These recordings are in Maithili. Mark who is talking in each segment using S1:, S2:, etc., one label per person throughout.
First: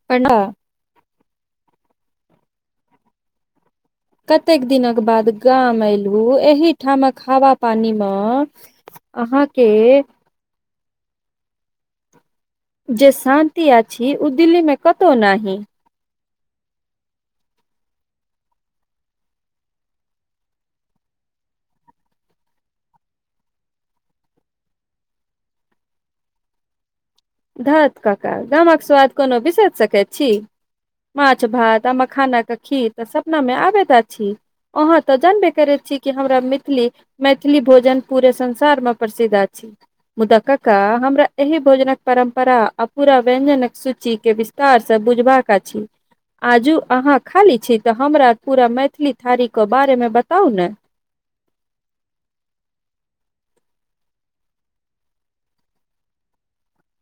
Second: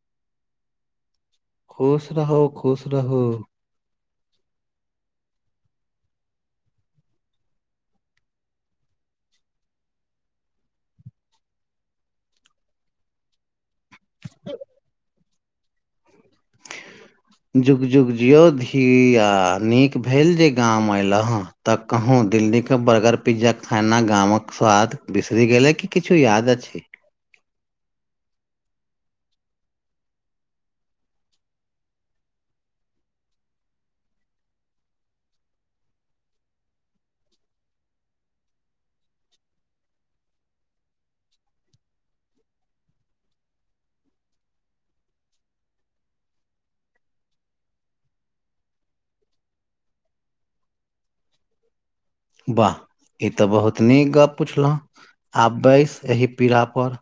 S1: [unintelligible]
S2: खुश रहु खुश रहु
S1: कतेक दिनक बाद गाम एयलहु एहि ठामक हवा पानीमे अहाँके जे शान्ति अछि ओ दिल्ली मे कतहु नहि
S2: जुग जुग जियौ धिया नीक भेल जे गाम अयलहु हेँ तऽ कहूँ दिल्लीके बर्गर पिज्जा खाना गामक स्वाद बिसरि गेलै कि किछु याद अछि
S1: धत काका गामक स्वाद कोनो बिसरि सकैत छी माछ भात आ मखाना के खीर तऽ सपना मे आबैत अछि अहाँ तऽ जानबे करै छी कि हमरा मैथिली मैथिली भोजन पूरे संसार मे प्रसिद्ध अछि मुदा काका हमरा एहि भोजनक परम्परा आ पूरा व्यंजनक सूची के विस्तार से बुझबाक अछि आजू अहाँ खाली छी तऽ हमरा पूरा मैथिली थारीके बारेमे बताउ ने
S2: वाह ई तऽ बहुत नीक गप पुछलहुँ आब बैस एह पीड़ पर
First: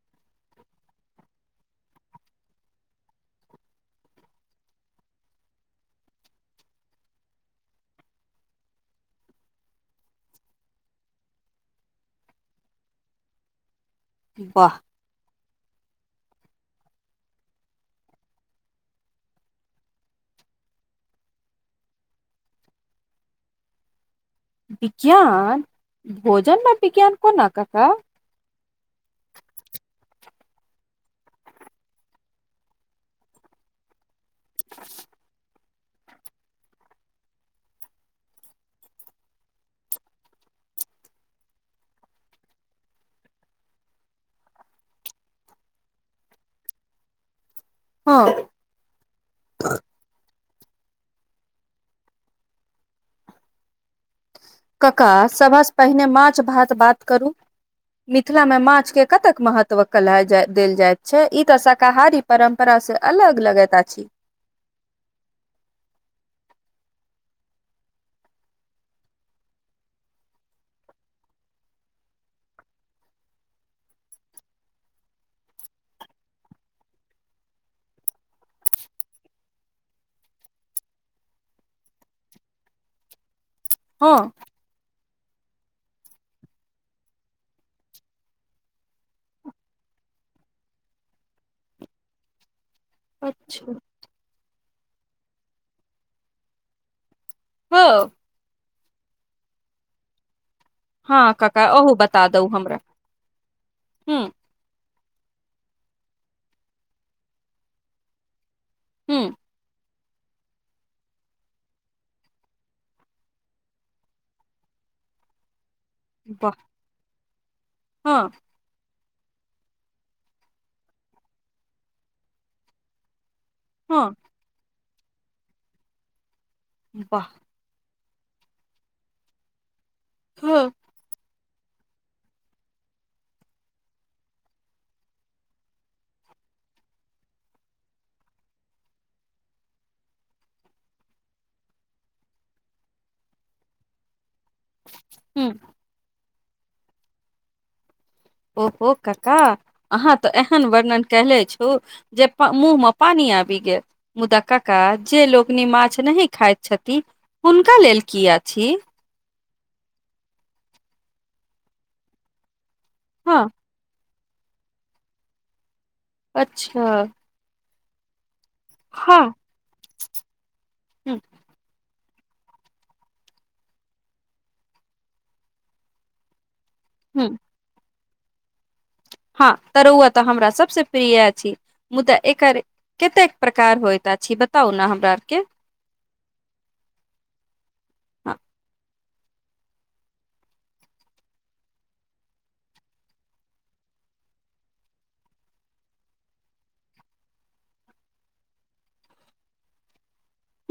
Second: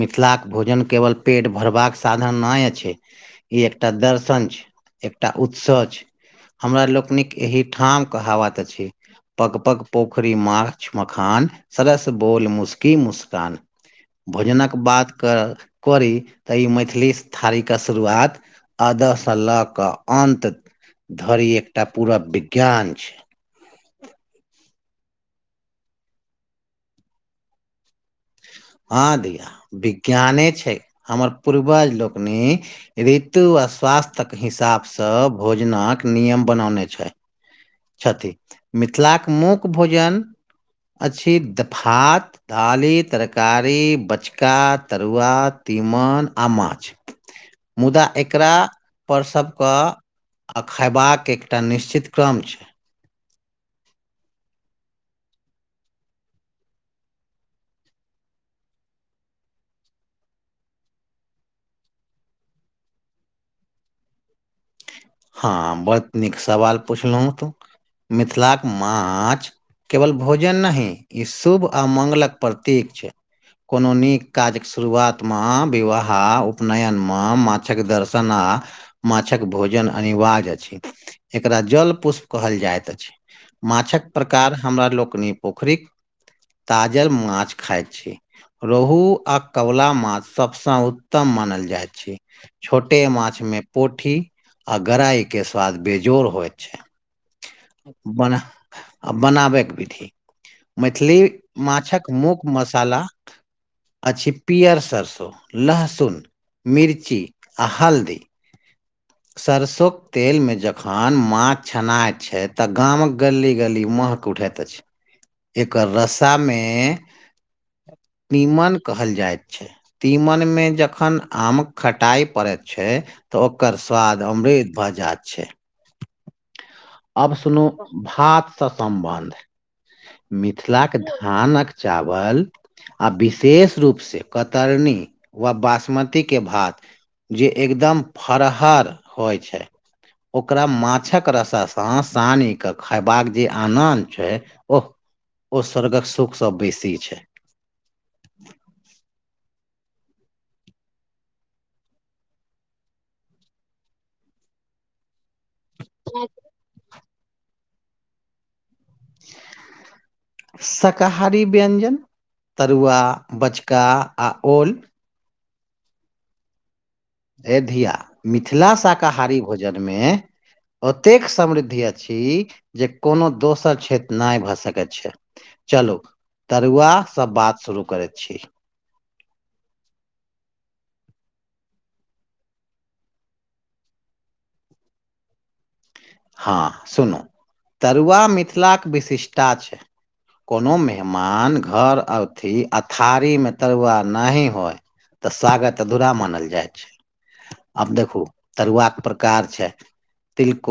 S2: मिथिलाके भोजन केवल पेट भरबाक साधन नहि अछि ई एकटा दर्शन छै एकटा उत्सव छै हमरा लोकनिक एहिठाम कहावत अछि पग पग पोखरि माछ मखान सरस बोल मुस्की मुस्कान भोजनक
S1: वाह
S2: बात कर करी तऽ ई मैथिली स थारीके शुरुआत अदह से लऽ कऽ अन्त धरि एकटा पूरा विज्ञान छै
S1: विज्ञान भोजनमे विज्ञान कोना कऽ का
S2: हँ दैया विज्ञाने छै हमर पूर्वज लोकनि ऋतु आ स्वास्थ तक हिसाबसँ भोजनक नियम बनौने छै छथि मिथिलाक मुख्य भोजन अछि दऽ भात दिली तरकारी बचका तरुआ तीमन आ माछ
S1: [inaudible]
S2: मुदा
S1: हँ
S2: एकरा पर सभकेँ आ खयबाक एकटा निश्चित क्रम छै
S1: काका सभसँ पहिने माछ भात बात करू मिथिला मे माछ के कतेक महत्व कलह देल जायत छै ई तऽ शाकाहारी परम्परा से अलग लगैत अछि
S2: हँ बड़ नीक सवाल पुछलहुँ तु मिथिलाक माछ केवल भोजन नहि ई शुभ आ मङ्ंगलक प्रतीक छै कोनो नीक काजक शुरुआतमे विवाह आ उपनयनमे माछके दर्शन आ माछक भोजन अनिवार्य अछि एकरा जल पुष्प कहल जाइत अछि माछक
S1: हँ
S2: प्रकार हमरा लोकनि पोखरिक ताजल माछ खायत छी रोहु आ कबला माछ सबसँ उत्तम मानल जाइ छै छोटे माछमे
S1: अच्छा
S2: पोठी आ गराइ के स्वाद बेजोर होइत छै
S1: हँ
S2: बनः आ बनाबैक विधि मैथिली
S1: हँ काका ओहो
S2: माछक
S1: बता
S2: मूख
S1: दू हमरा
S2: मसाला
S1: हूँ
S2: अछि पियर सरसो लहसुन मिर्ची आ हल्दी
S1: हुँ
S2: सरसोक तेलमे जखन माछ छनाइ छै तऽ गामक गली-गली मह उठैत अछि।
S1: [inaudible]
S2: एकर रसा
S1: वाह
S2: मे
S1: हँ
S2: तिमन कहल जाइत छै तीमन मे जखन आम खटाइ पड़ैत छै तऽ ओकर
S1: हँ
S2: स्वाद अमृत भऽ जाइत छै
S1: वाह
S2: अब सुनू भातसँ सम्बन्ध
S1: हँ
S2: मिथिलाक धानक चावल आ विशेष रूप से कतरनी व बासमती के भात जे एकदम फरहर होइ छै ओकरा मात छक रसा सांस सानी कऽ खैबाक जे आनन्द छै ओह
S1: हूँ
S2: ओ स्वर्ग कऽ सुख सँ बेसी छै
S1: ओहो कक्का अहाँ तऽ एहन वर्णन कैले छु जे प मुँहमे पानि आबि गेल मुदा कक्का जे लोक कनी माछ नहि खाइत छथि हुनका लेल की अछि
S2: शाकाहारी व्यंजन तरुआ
S1: हँ
S2: बचका आ ओल
S1: अच्छा
S2: ह धिया मिथिला
S1: हँ
S2: शाकाहारी भोजनमे ओतेक समृद्धि अछि जँ कोनो दोसर क्षेत्र नहि भऽ सकैत छै चलू तरुआ
S1: ह
S2: सँ बात शुरू करैत छी
S1: हँ तरुआ तऽ हमरा सबसँ प्रिय अछि मुदा एकर कतेक प्रकार होइत अछि बताउ ने हमरा आरके
S2: हँ सुनू तरुआ
S1: ह
S2: मिथिलाक विशिष्टा छै कोनो मेहमान घर औथि आ थारीमे तरुआ नहि होय तऽ स्वागत अधूरा मानल जाइ छै अब देखू तरुआ कऽ प्रकार छै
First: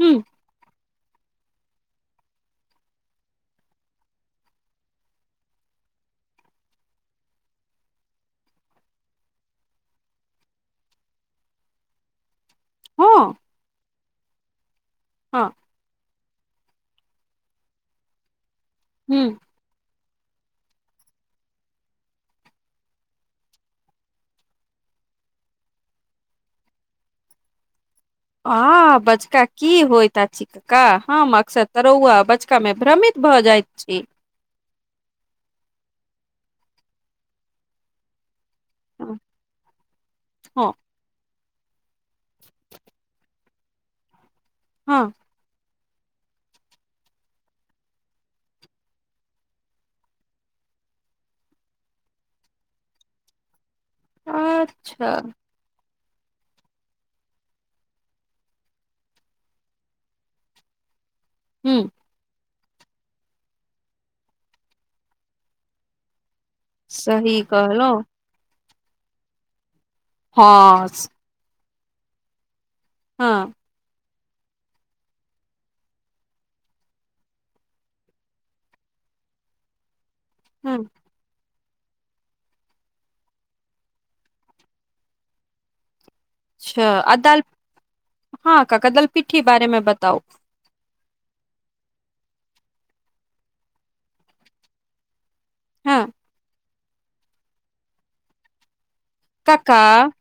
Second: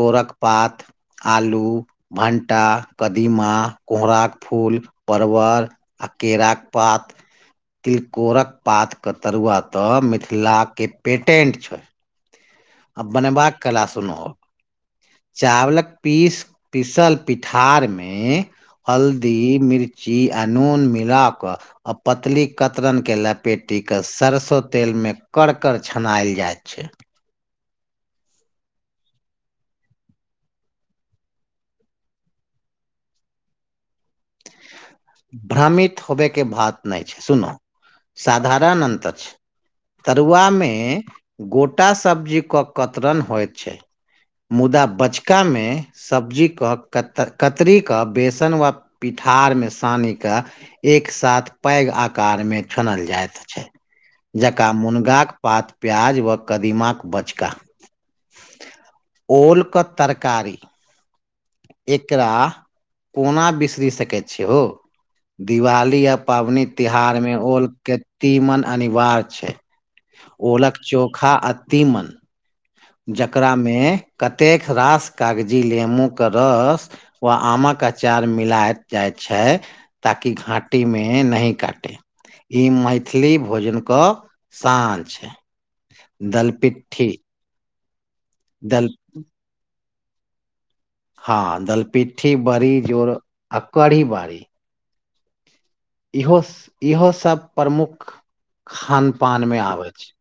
S1: हँ
S2: पात आलू भंटा कदीमा कोहराक फूल परवर आ केराक पात तिलकोरक पातके तरुआ तऽ मिथिलाके पेटेन्ट छै आ
S1: हँ
S2: बनेबाक कला सुनहो चावलक पीस पीसल पिठार मे
S1: ह
S2: हल्दी मिर ची आ नून मिला कऽ अऽ पतली कतरन के लपेटी के सरसों तेल मे कर-कर छनायल जाय छै
S1: हँ बजका की होयत आछि का हम अक्सर तरौआ बचका मे भ्रमित भऽ जाइत छी।
S2: भ्रामित होबयके बात नहि छै सुनु साधारण अन्त
S1: हँ
S2: छै। तरुआमे गोटा सब्जी के कतरन होइत छै। मुदा
S1: हँ
S2: बच चक्का मे सब्जीके कतरीीक के बेसन वा पिठार मे सानी कऽ एक साथ पैघ आकार मे छनल जाइत छै। जकाँ
S1: अच्छा
S2: मुनगाक पात प्याज वा कदीमाक बचका। ओलके तरकारी
S1: हू
S2: एकरा कोना बिसरी सकै छी। हो दिवाली आ पाबनि तिहारमे
S1: सही
S2: ओलके
S1: कहलौं
S2: तीमन अनिवार्य छै। ओलक
S1: हँ
S2: चोखा आ तीमन।
S1: हँ
S2: जकरामे कतेक रास कागजी नेेमू के रस वा आमक अचार मिलााय जाइ छै। ताकि
S1: हँ
S2: घाटी मे नहि काटे। ई मैथिली भोजन कऽ शान छै।
S1: अच्छा
S2: दलपिट्ठी।
S1: आ दाल हँ काका
S2: दल
S1: दलपिठ्ठी बारे मे बताउ।
S2: हँ दल पिट्ठी बड़ी जोर आ कढ़ी बरीी।
S1: हँ।
S2: इहो इहो सब प्रमुख खान पान मे
S1: कका
S2: आबै छै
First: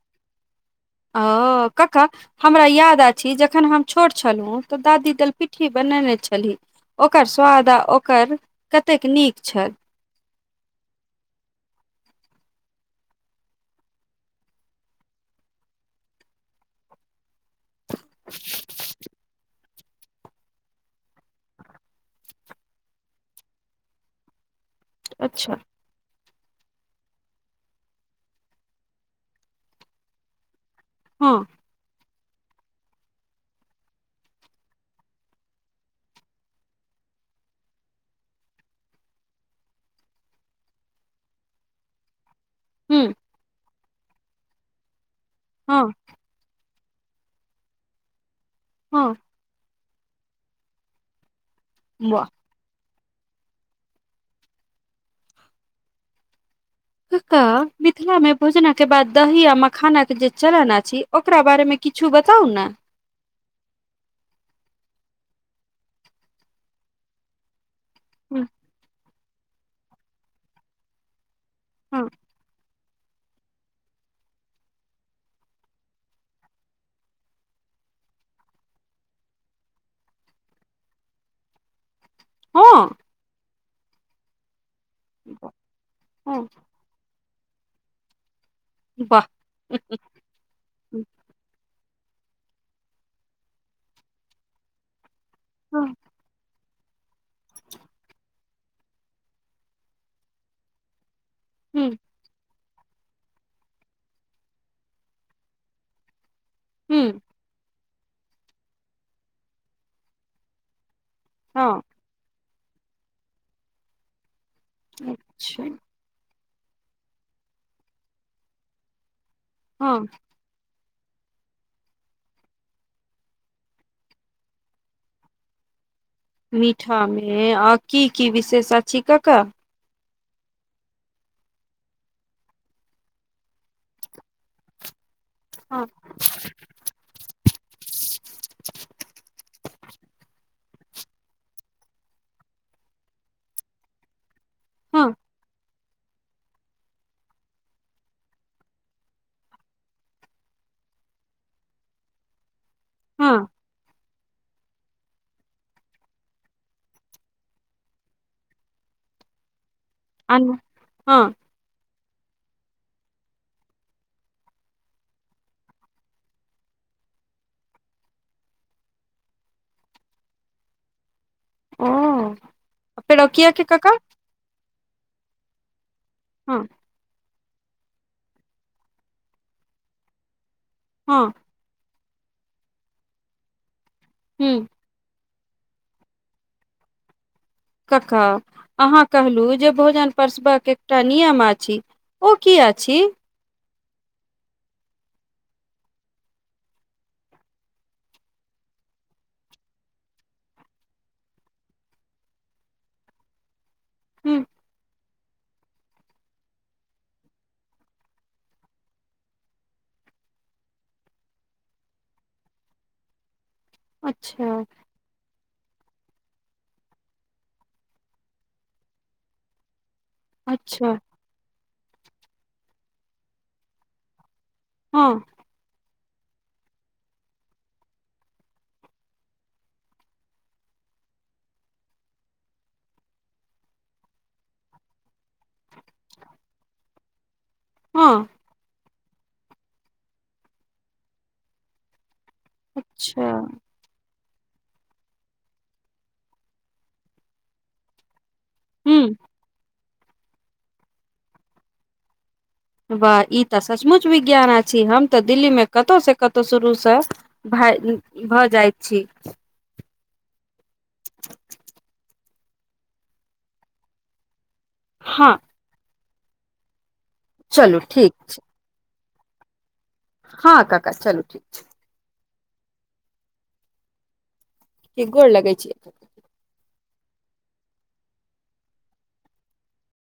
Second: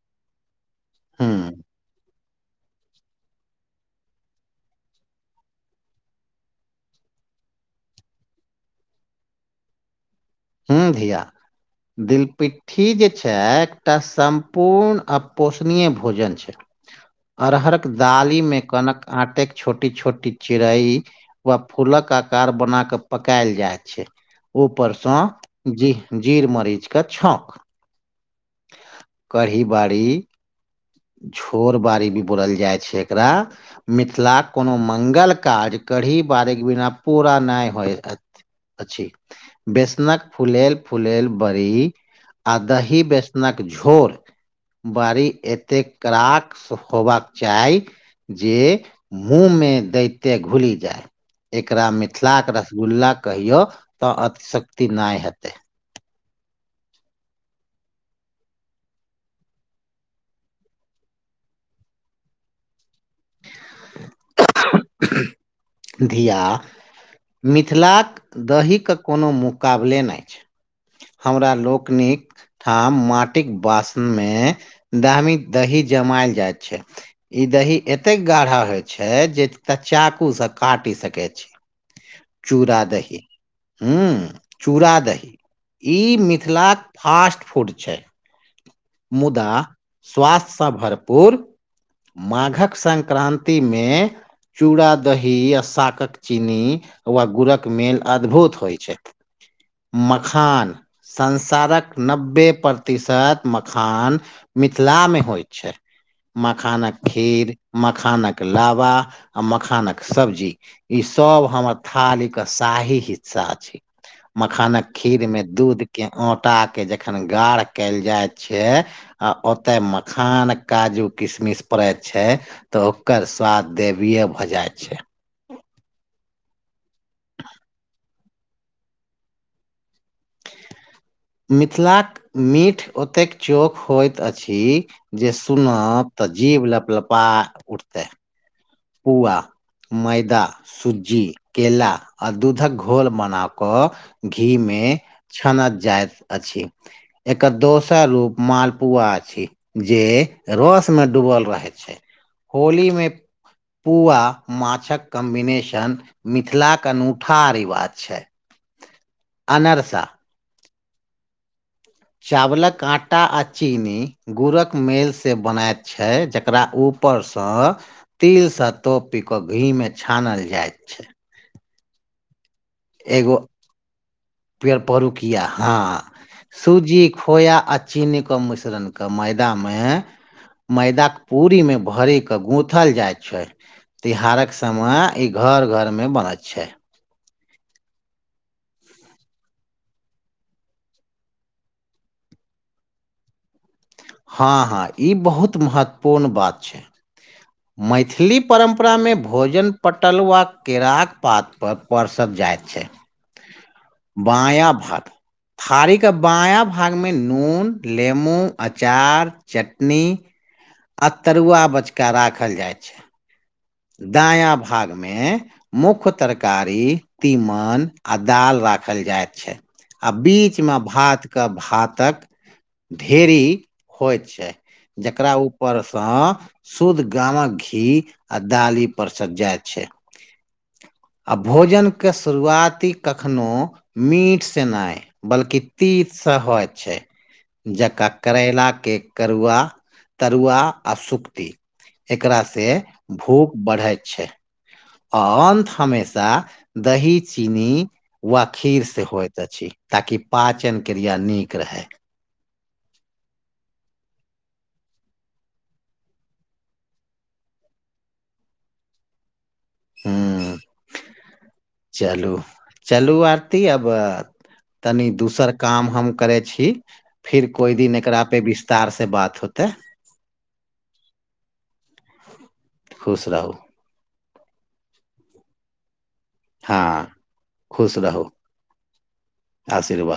S2: हूँ
S1: ओ कका हमरा याद अछि। जखन हम छोट छलहुँ। तऽ दादी दलपिट्ठी बनेने छली। ओकर स्वाद आ ओकर कतेक नीक छल।
S2: हू धिया। दिलपिट्ठी जे छै। एकटा सम्पूर्ण आ पोषणीय भोजन छै।
S1: [inaudible]
S2: अरहरक दालिमे कनक आटेक छोटी - छोटी चिड़ई व फूलक आकार बना कऽ पकायल जाय छै। ऊपरसँ
S1: अच्छा
S2: जी - जीर मरीच केँ छौक कढ़ी बारी
S1: हँ
S2: झोर बारी भी बोलल जाइ छै एकरा मिथिलाक कोनो मंगल कार्य कढ़ी बारी कऽ बिना पूरा नहि होइ अछि। बेसनक फुलेल फुलेल बरी आ दही
S1: हूँ
S2: बेसनक झोर बरी
S1: हँ
S2: एतेक कड़ाक होबाक चाय जे
S1: हँ
S2: मुँहमे दैइते घुली जाय एकरा
S1: वाह
S2: मिथिला कऽ रसगुल्ला कहियो तऽ अतिशक्ति नय हेतै
S1: कक्का मिथिला मे भोजनऽ केँ बाद दही आ मखाना केँ जे चलन अछि ओकरा बारे मे किछु बताउ नऽ
S2: धिया मिथिलाक
S1: हँ
S2: दही कऽ कोनो मुकाबले नय छै हमरा
S1: हँ
S2: लोकनिक ठाम माटिक बासन मे दामी दही जमायल जाइत छै ई दही एतेक गाढ़ा होय छै जे च चाकू सँ काटि सकैत छी। चूड़ा दही हूँ चूड़ा दही ई
S1: हँ
S2: मिथिलाक फास्ट फूड छै
S1: वाह!
S2: मुदा स्वास्थसँ भर पूर माघक संक्रान्तिमे चूड़ा दही आ
S1: हाँ,
S2: शाकक चीनी वा गुड़क मेल अद्भुत होइ छै मखान संसारक
S1: हुँ,
S2: नब्बे प्रतिशत मखान मिथिला मे होइ छै। मखानक
S1: हुँ,
S2: खीर मखानक लाबा आ मखानक सब्जी ई सब हमर
S1: हँ,
S2: थालीक कऽ शाही हिस्सा अछि मखानक खीर मे
S1: अच्छा,
S2: दूध केँ ओटा केँ जखन गाढ़ कयल जाइत छै आ ओते
S1: हँ,
S2: मखान काजू किशमिश पड़ैत छै तऽ ओकर स्वाद देवीय भऽ जाइत छै
S1: मीठामे आ की की विशेष अधि कक्का
S2: मिथिलाक मीठ ओतेक चोक होइत अछि जे
S1: हँ,
S2: सुनत तऽ जीव लपलपा उठतै पुआ मैदा, सुज्जी, केेल आ दूधक घोल बना कऽ घी मे
S1: हँ,
S2: छानत जाइत अछि एकर दोसर रूप मालपुआ अछि जे रस मे डूबल रहै छै होली मे
S1: हँ
S2: पूआ माछक कम्बिनेशन मिथिलाक अनूठा रिवाज छै अनरसा
S1: आ हँ
S2: चावलक आटा आ चीनी गुड़क मेलसँ बनैत छै जकरा परसँ तिल सँ तोपी कऽ घी मे छानल जायत छै
S1: हँ आ
S2: एगो
S1: पेरकिया केँ कक्का
S2: पेड़ परूकिया हँ
S1: हँ,
S2: सूजी खोया आ चीनी कऽ मिश्रण कऽ मैदा मे मैदा के
S1: हँ,
S2: पूरी में भरे के गूंथल जाय छै तिहारक
S1: हुँ,
S2: समय ई घर घरमे बनैत छै
S1: कका अहाँ कहलहुँ जे भोजन पसबाक एकटा नियम अछि ओ किया छी
S2: हँ हँ ई बहुत महत्वपूर्ण बात छै
S1: [inaudible]
S2: मैथिली परम्परामे भोजन पटलआा केराक पातपर पररसर जाइत छै
S1: [inaudible]
S2: बायाँ भाग थारी के बायाँ भागमे नून लेमू अचार अचार चटनी आ तरुआ बचका राखल जाय छै दाया
S1: अच्छा,
S2: भाग मे मुख्य तरकारी तीमन आ दाल राखल जाय छै आ बीचमे
S1: अच्छा,
S2: भात कऽ भातक ढेरी होइत छै
S1: हँ,
S2: जकरा ऊपरसँ शुद्ध गामक घी आ दाली परसल जाइत छै आ भोजनके शुरुआती कखनो मीटसँ नहि बल्कि तीत सँ होइ छै जक
S1: हँ,
S2: करैला के करुआ तरुआ आ सुक्ती एकराास सऽ
S1: अच्छा,
S2: भूख बढ़ै छै आ अन्त हमेशा दही चीनी वा खीर से
S1: हुँ,
S2: होइत अछि ताकि पाचन क्रिया नीक रहय
S1: वाह ई तऽ सचमुच विज्ञाना छी हम तऽ दिल्लीमे कतहुसँ कतहु शुरूसँ भए भऽ जाइ छी।
S2: हू, चलू-चलू, आरती आब। तनी
S1: हँ
S2: दोसर काम हम करै छी, फिर
S1: चलू
S2: कोई दिन
S1: ठीक
S2: एकरा पे वि्त तार सऽ बात होतै
S1: हँ काका चलू ठीक छै
S2: खुश रहू
S1: की गे गोर लगाै छिएथ
S2: हँ, खुश रहू। आशीर्वाद।